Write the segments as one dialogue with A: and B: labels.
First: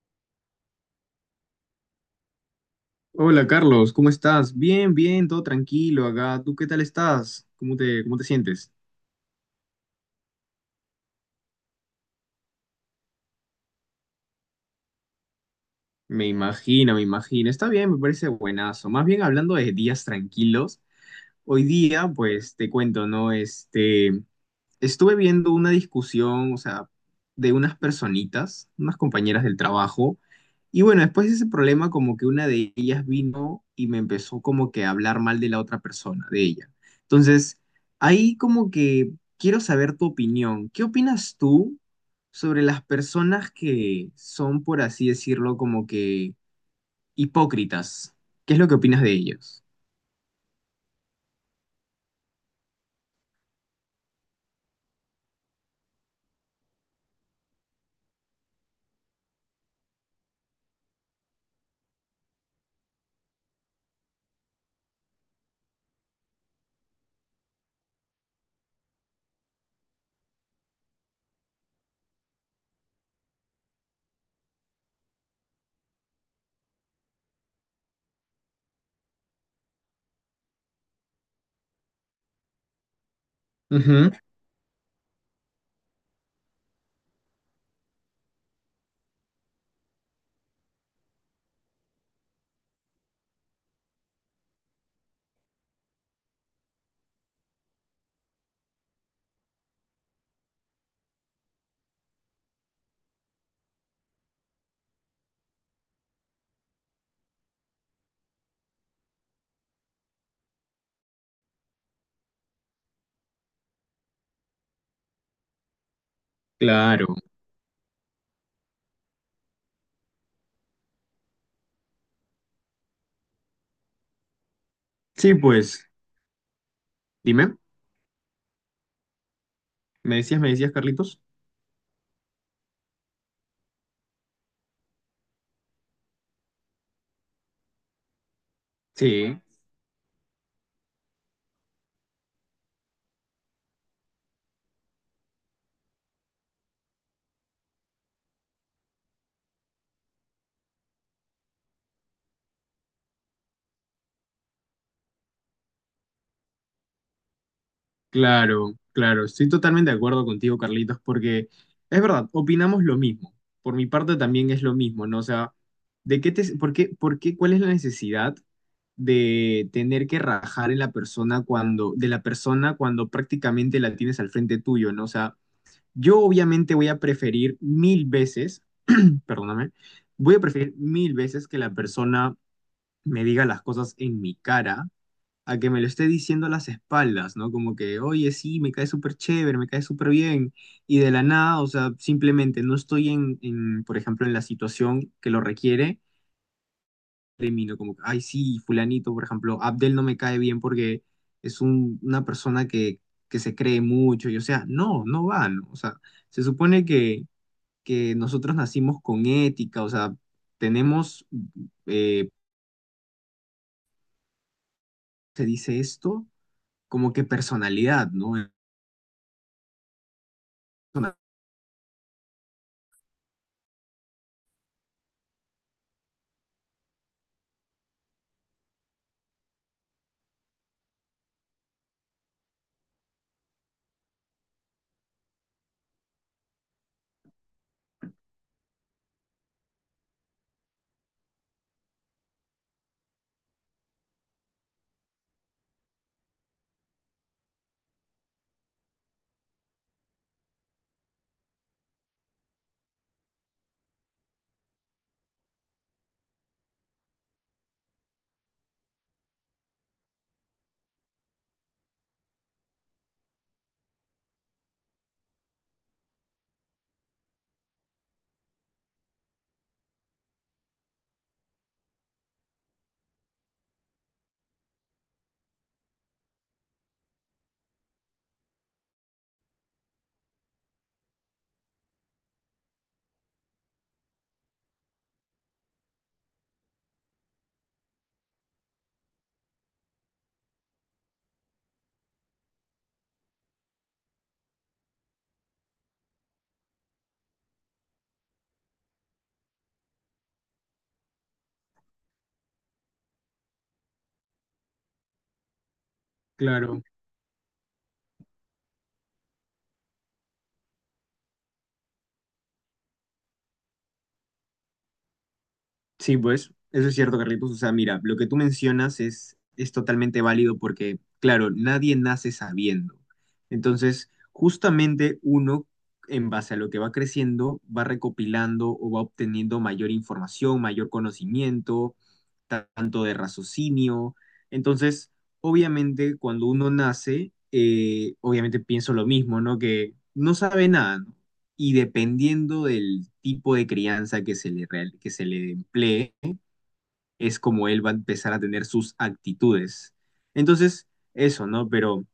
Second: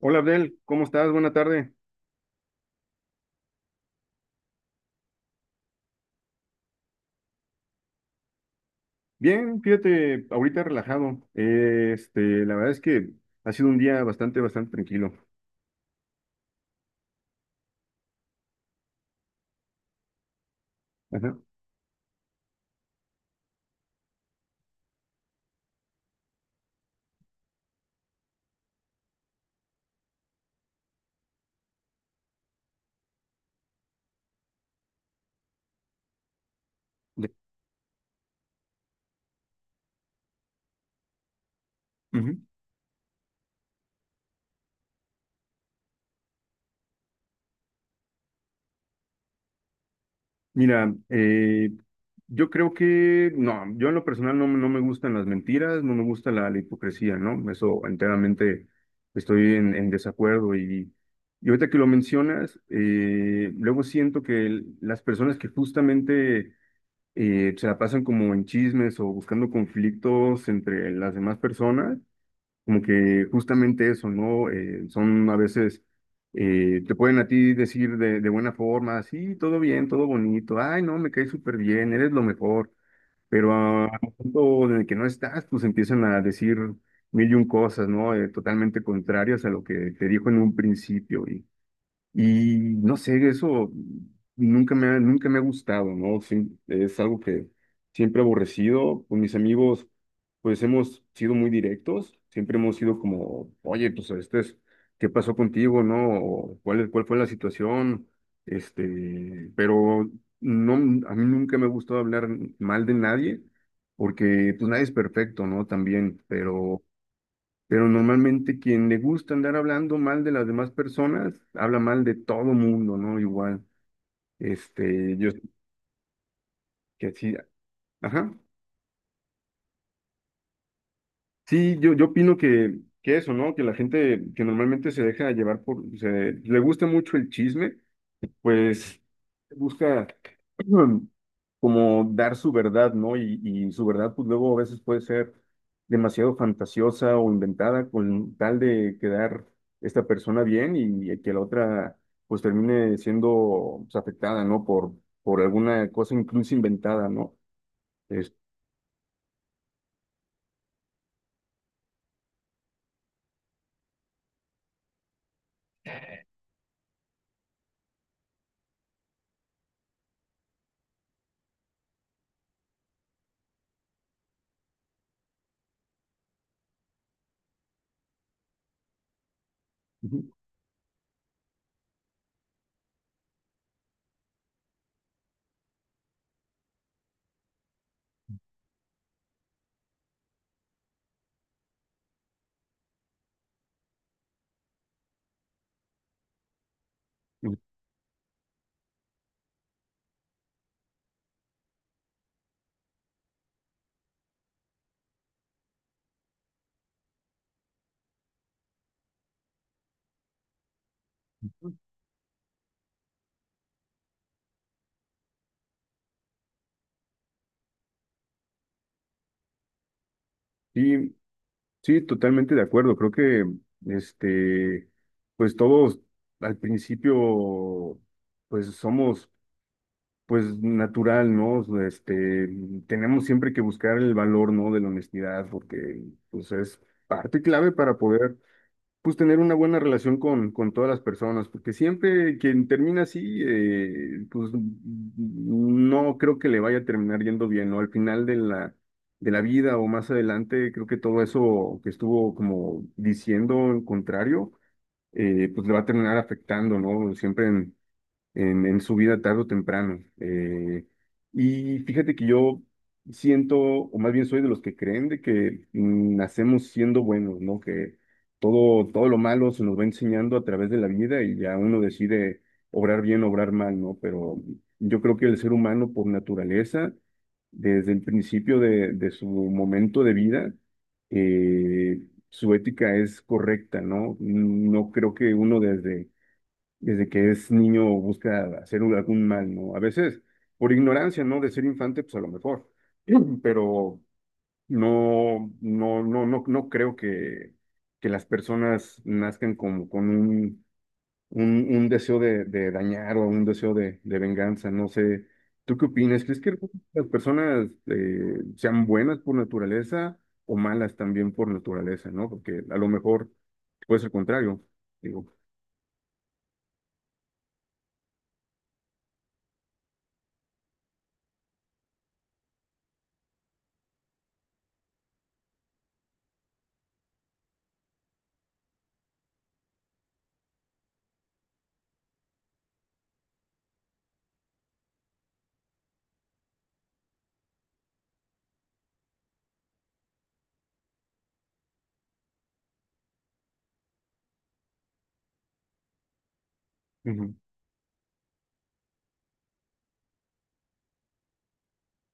A: Hola Abdel, ¿cómo estás? Buena tarde.
B: Hola Carlos, ¿cómo estás? Bien, bien, todo tranquilo acá. ¿Tú qué tal estás? Cómo te sientes?
A: Bien, fíjate, ahorita relajado. La verdad es que ha sido un día bastante tranquilo.
B: Me imagino, me imagino. Está bien, me parece buenazo. Más bien hablando de días tranquilos,
A: Ajá.
B: hoy día, pues te cuento, ¿no? Estuve viendo una discusión, o sea, de unas personitas, unas compañeras del trabajo, y bueno, después de ese problema, como que una de ellas vino y me empezó como que a hablar mal de la otra persona, de ella.
A: De-
B: Entonces, ahí como que quiero saber tu opinión. ¿Qué opinas tú
A: Ujú.
B: sobre las personas que son, por así decirlo, como que hipócritas? ¿Qué es lo que opinas de ellos?
A: Mira, yo creo que, no, yo en lo personal no, no me gustan las mentiras, no me gusta la hipocresía, ¿no? Eso enteramente estoy en desacuerdo y ahorita que lo mencionas, luego siento que las personas que justamente se la pasan como en chismes o buscando conflictos entre las demás personas, como que justamente eso, ¿no? Son a veces, te pueden a ti decir de buena forma, sí, todo bien, todo bonito, ay, no, me caes súper bien, eres lo mejor, pero a
B: Ujú,
A: al punto en el que no estás, pues empiezan a decir mil y un cosas, ¿no? Totalmente contrarias a lo que te dijo en un principio y no sé, eso nunca me ha gustado, ¿no? Sí, es algo que siempre he aborrecido. Con mis amigos, pues hemos sido muy directos, siempre hemos sido como, oye, pues este es, ¿qué pasó contigo, no? O, ¿ cuál fue la situación? Pero no, a mí nunca me ha gustado hablar mal de nadie, porque pues nadie es perfecto, ¿no? También,
B: claro.
A: pero normalmente quien le gusta andar hablando mal de las demás personas, habla mal de todo mundo, ¿no? Igual, este, yo,
B: Sí, pues,
A: que sí,
B: dime,
A: ajá.
B: me decías, Carlitos?
A: Sí, yo opino que eso, ¿no? Que la gente que normalmente se deja llevar por, se, le gusta mucho el chisme pues
B: Sí.
A: busca mm, como dar su verdad, ¿no? Y su verdad, pues luego a veces puede ser demasiado fantasiosa o inventada con tal de quedar esta persona bien y, que la otra pues termine siendo pues, afectada, ¿no? Por alguna cosa incluso inventada, ¿no? Es-
B: Claro, claro, estoy totalmente de acuerdo contigo, Carlitos, porque es verdad, opinamos lo mismo. Por mi parte también es lo mismo, ¿no? O sea, ¿de qué te, por qué, cuál es la necesidad de tener que rajar en la persona cuando, de la persona cuando prácticamente la tienes al frente tuyo, ¿no? O sea, yo obviamente voy a preferir mil veces, perdóname,
A: ujú,
B: voy a preferir mil veces que la persona me diga las cosas en mi cara a que me lo esté diciendo a las espaldas, ¿no? Como que, oye, sí, me cae súper chévere, me cae súper bien, y de la nada, o sea, simplemente no estoy en, por ejemplo, en la situación que lo requiere,
A: ujú.
B: termino como, ay, sí, fulanito, por ejemplo, Abdel no me cae bien porque una persona que se cree mucho, y o sea, no, no va, ¿no? O sea, se supone que nosotros nacimos con ética, o sea, tenemos, eh, se dice esto, como que personalidad, ¿no?
A: Sí, sí, totalmente de acuerdo. Creo que, este, pues todos al principio, pues somos pues natural, ¿no? Tenemos siempre que buscar el valor, ¿no? De la honestidad, porque pues es parte clave para poder, pues, tener una buena relación con todas las personas, porque siempre quien termina así, pues, no creo que le vaya a terminar yendo bien, ¿no? Al final de de la vida o más adelante, creo que todo eso que estuvo como diciendo en contrario, pues le va a terminar afectando, ¿no? Siempre en su vida tarde o temprano. Y fíjate que yo siento, o más bien soy de los que creen de que nacemos siendo buenos, ¿no? Que todo lo malo se nos va enseñando a través de la vida y ya uno decide obrar bien, obrar mal, ¿no? Pero yo creo que el ser humano por naturaleza, desde el principio de su momento de vida, eh, su ética es correcta, ¿no? No creo que uno desde que es niño busca hacer algún mal, ¿no? A veces por ignorancia, ¿no? De ser infante, pues a lo mejor, pero no, no, no, no, no creo que las personas nazcan con un, un deseo de dañar o un deseo de venganza, no sé. ¿Tú qué opinas? ¿Crees que
B: Claro.
A: las personas sean buenas por naturaleza o malas también por naturaleza, ¿no? Porque a lo mejor puede ser contrario, digo.
B: Sí, pues, eso es cierto, Carlitos. O sea, mira, lo que tú mencionas es totalmente válido porque, claro, nadie nace sabiendo. Entonces, justamente uno, en base a lo que va creciendo, va recopilando o va obteniendo mayor información, mayor conocimiento, tanto de raciocinio. Entonces, obviamente, cuando uno nace, obviamente pienso lo mismo, ¿no? Que no sabe nada, ¿no? Y dependiendo del tipo de crianza que se le, que se le emplee,
A: Ujú,
B: es como él va a empezar a tener sus actitudes. Entonces, eso, ¿no? Pero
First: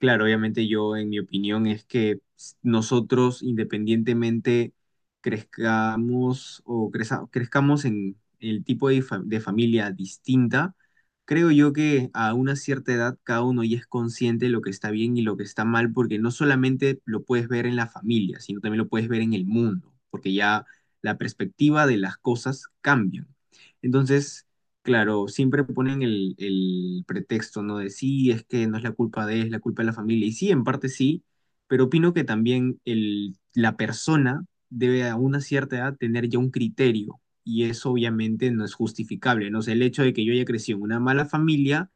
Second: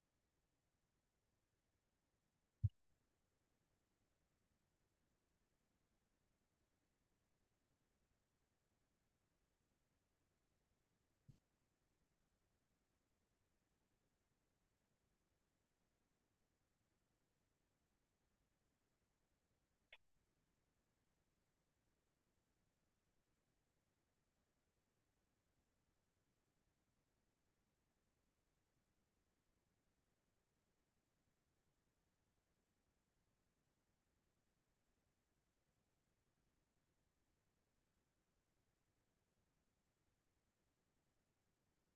B: claro, obviamente yo, en mi opinión, es que nosotros independientemente crezcamos o crezcamos en el tipo de, de familia distinta, creo yo que a una cierta edad cada uno ya es consciente de lo que está bien y lo que está mal, porque no solamente lo puedes ver en la familia, sino también lo puedes ver en el mundo, porque ya la perspectiva de las cosas cambian. Entonces... Claro, siempre ponen el pretexto, ¿no? De sí, es que no es la culpa de él, es la culpa de la familia. Y sí, en parte sí, pero opino que también la persona debe a una cierta edad tener ya un criterio. Y eso obviamente no es justificable, ¿no? O sea, el hecho de que yo haya crecido en una mala familia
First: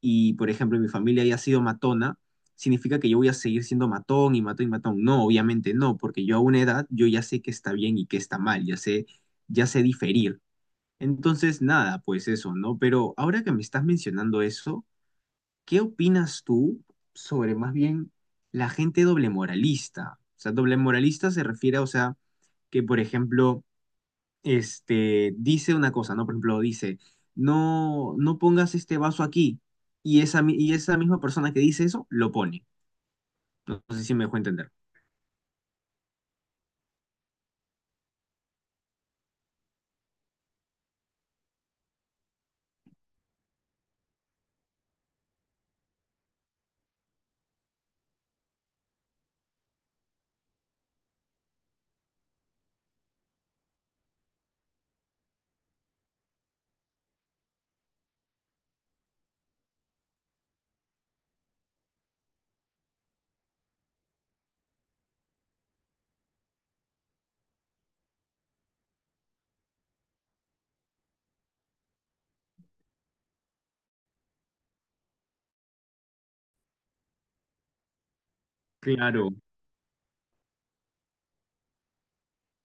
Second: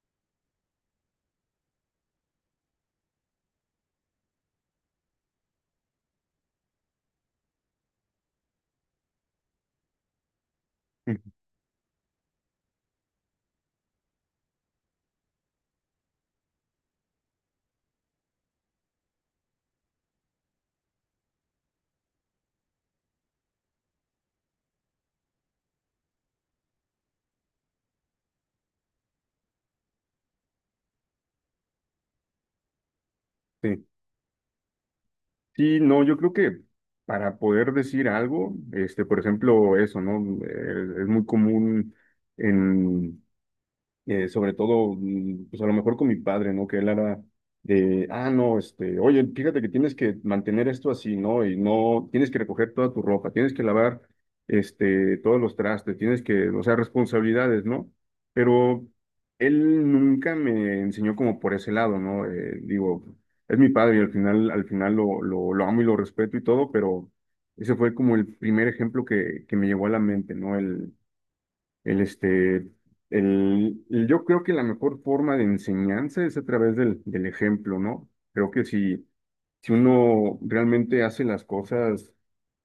B: y, por ejemplo, mi familia haya sido matona, significa que yo voy a seguir siendo matón y matón y matón. No, obviamente no, porque yo a una edad yo ya sé qué está bien y qué está mal, ya sé diferir.
A: ujú,
B: Entonces, nada, pues eso, ¿no? Pero ahora que me estás mencionando eso, ¿qué opinas tú sobre más bien la gente doble moralista? O sea, doble moralista se refiere, a, o sea, que por ejemplo, dice una cosa, ¿no? Por ejemplo, dice, no, no pongas este vaso aquí, y esa, y esa misma persona que dice eso, lo pone. No,
A: sí.
B: no sé si me dejó entender.
A: Sí, no, yo creo que para poder decir algo, este, por ejemplo, eso, ¿no? Es muy común en, sobre todo, pues a lo mejor con mi padre, ¿no? Que él era de, ah, no, este, oye, fíjate que tienes que mantener esto así, ¿no? Y no, tienes que recoger toda tu ropa, tienes que lavar, todos los trastes, tienes que, o sea, responsabilidades, ¿no? Pero él nunca me enseñó como por ese lado, ¿no? Digo, es mi padre y al final lo amo y lo respeto y todo, pero ese fue como el primer ejemplo que me llegó a la mente, ¿no? El, este, el- yo creo que la mejor forma de enseñanza es a través del, del ejemplo, ¿no? Creo que si,
B: Claro.
A: si uno realmente hace las cosas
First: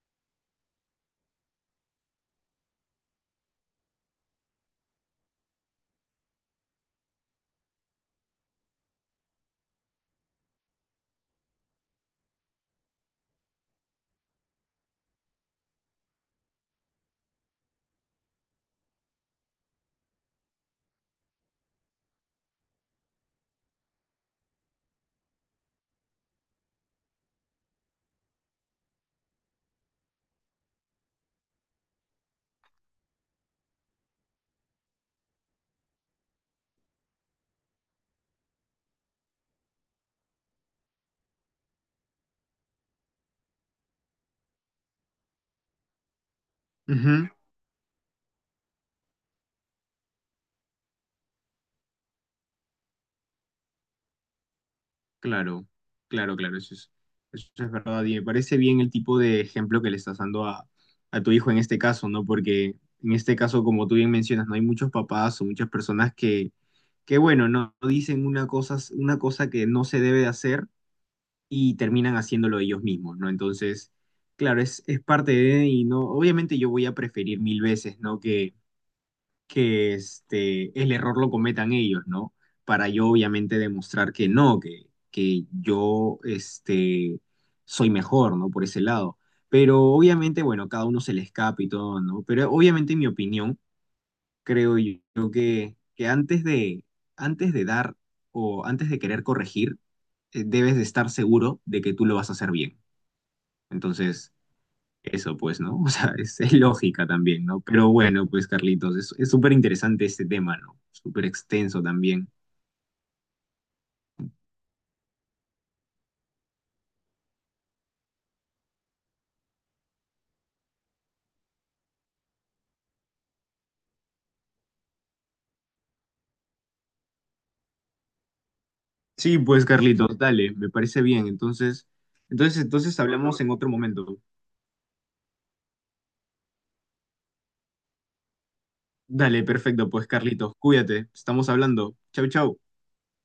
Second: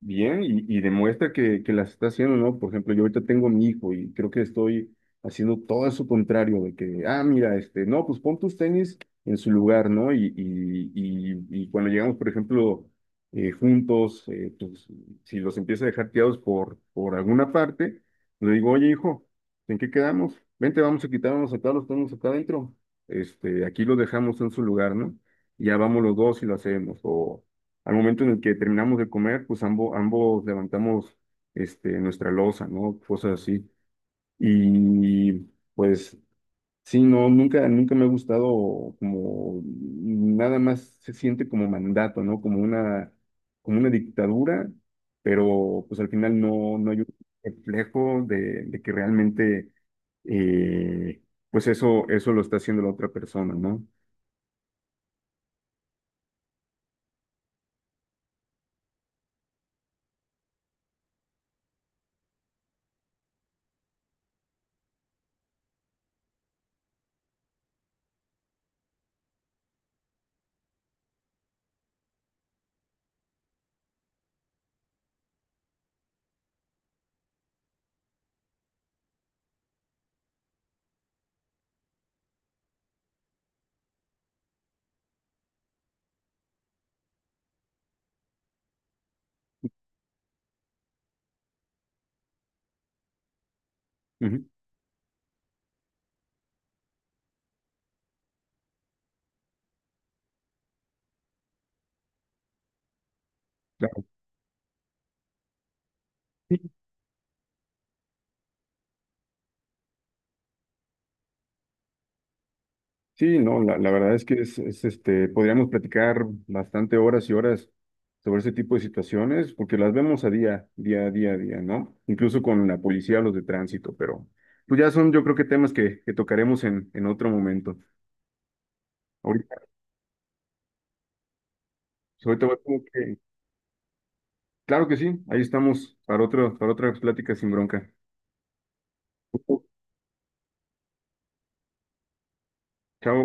A: bien y demuestra que las está haciendo, ¿no? Por ejemplo, yo ahorita tengo a mi hijo y creo que estoy haciendo todo eso contrario, de que, ah, mira, este, no, pues pon tus tenis en su lugar, ¿no? Y cuando llegamos, por ejemplo, juntos, pues, si los empieza a dejar tirados por alguna parte, le digo, oye, hijo, ¿en qué quedamos? Vente, vamos a quitarnos acá, los tenemos acá adentro. Aquí los dejamos en su lugar, ¿no? Ya vamos los dos y lo hacemos. O al momento en el que terminamos de comer, pues ambos levantamos nuestra loza, ¿no? Cosas así. Y pues sí, no, nunca me ha gustado como nada más se siente como mandato, ¿no? Como una dictadura, pero pues al final no, no hay un
B: Ujú.
A: reflejo de que realmente eh, pues eso lo está haciendo la otra persona, ¿no?
B: Claro, claro, claro, eso es verdad. Y me parece bien el tipo de ejemplo que le estás dando a tu hijo en este caso, ¿no? Porque en este caso, como tú bien mencionas, no hay muchos papás o muchas personas que bueno, no no dicen una cosa que no se debe de hacer y terminan haciéndolo ellos mismos, ¿no? Entonces, claro, es parte de, y no, obviamente yo voy a preferir mil veces, ¿no? Que este, el error lo cometan ellos, ¿no? Para yo obviamente demostrar que no, que yo este, soy mejor, ¿no? Por ese lado. Pero obviamente, bueno, cada uno se le escapa y todo, ¿no? Pero obviamente en mi opinión,
A: Ujú,
B: creo yo que antes de dar o antes de querer corregir, debes de estar seguro de que tú lo vas a hacer bien.
A: claro.
B: Entonces, eso pues, ¿no? O sea, es lógica también, ¿no? Pero bueno, pues Carlitos, es súper interesante este tema, ¿no? Súper extenso también.
A: Sí, no, la verdad es que podríamos platicar bastante horas y horas sobre ese tipo de situaciones, porque las vemos a día, día, día, día, ¿no? Incluso con la policía, los de tránsito, pero pues ya son, yo creo que temas que tocaremos en otro momento.
B: Sí,
A: Ahorita,
B: pues Carlitos, dale, me parece bien. Entonces,
A: ahorita voy
B: entonces,
A: como
B: entonces
A: que,
B: hablamos en otro momento.
A: claro que sí, ahí estamos para otro, para otra plática sin bronca.
B: Dale, perfecto, pues Carlitos, cuídate, estamos hablando. Chau, chau.
A: Chao.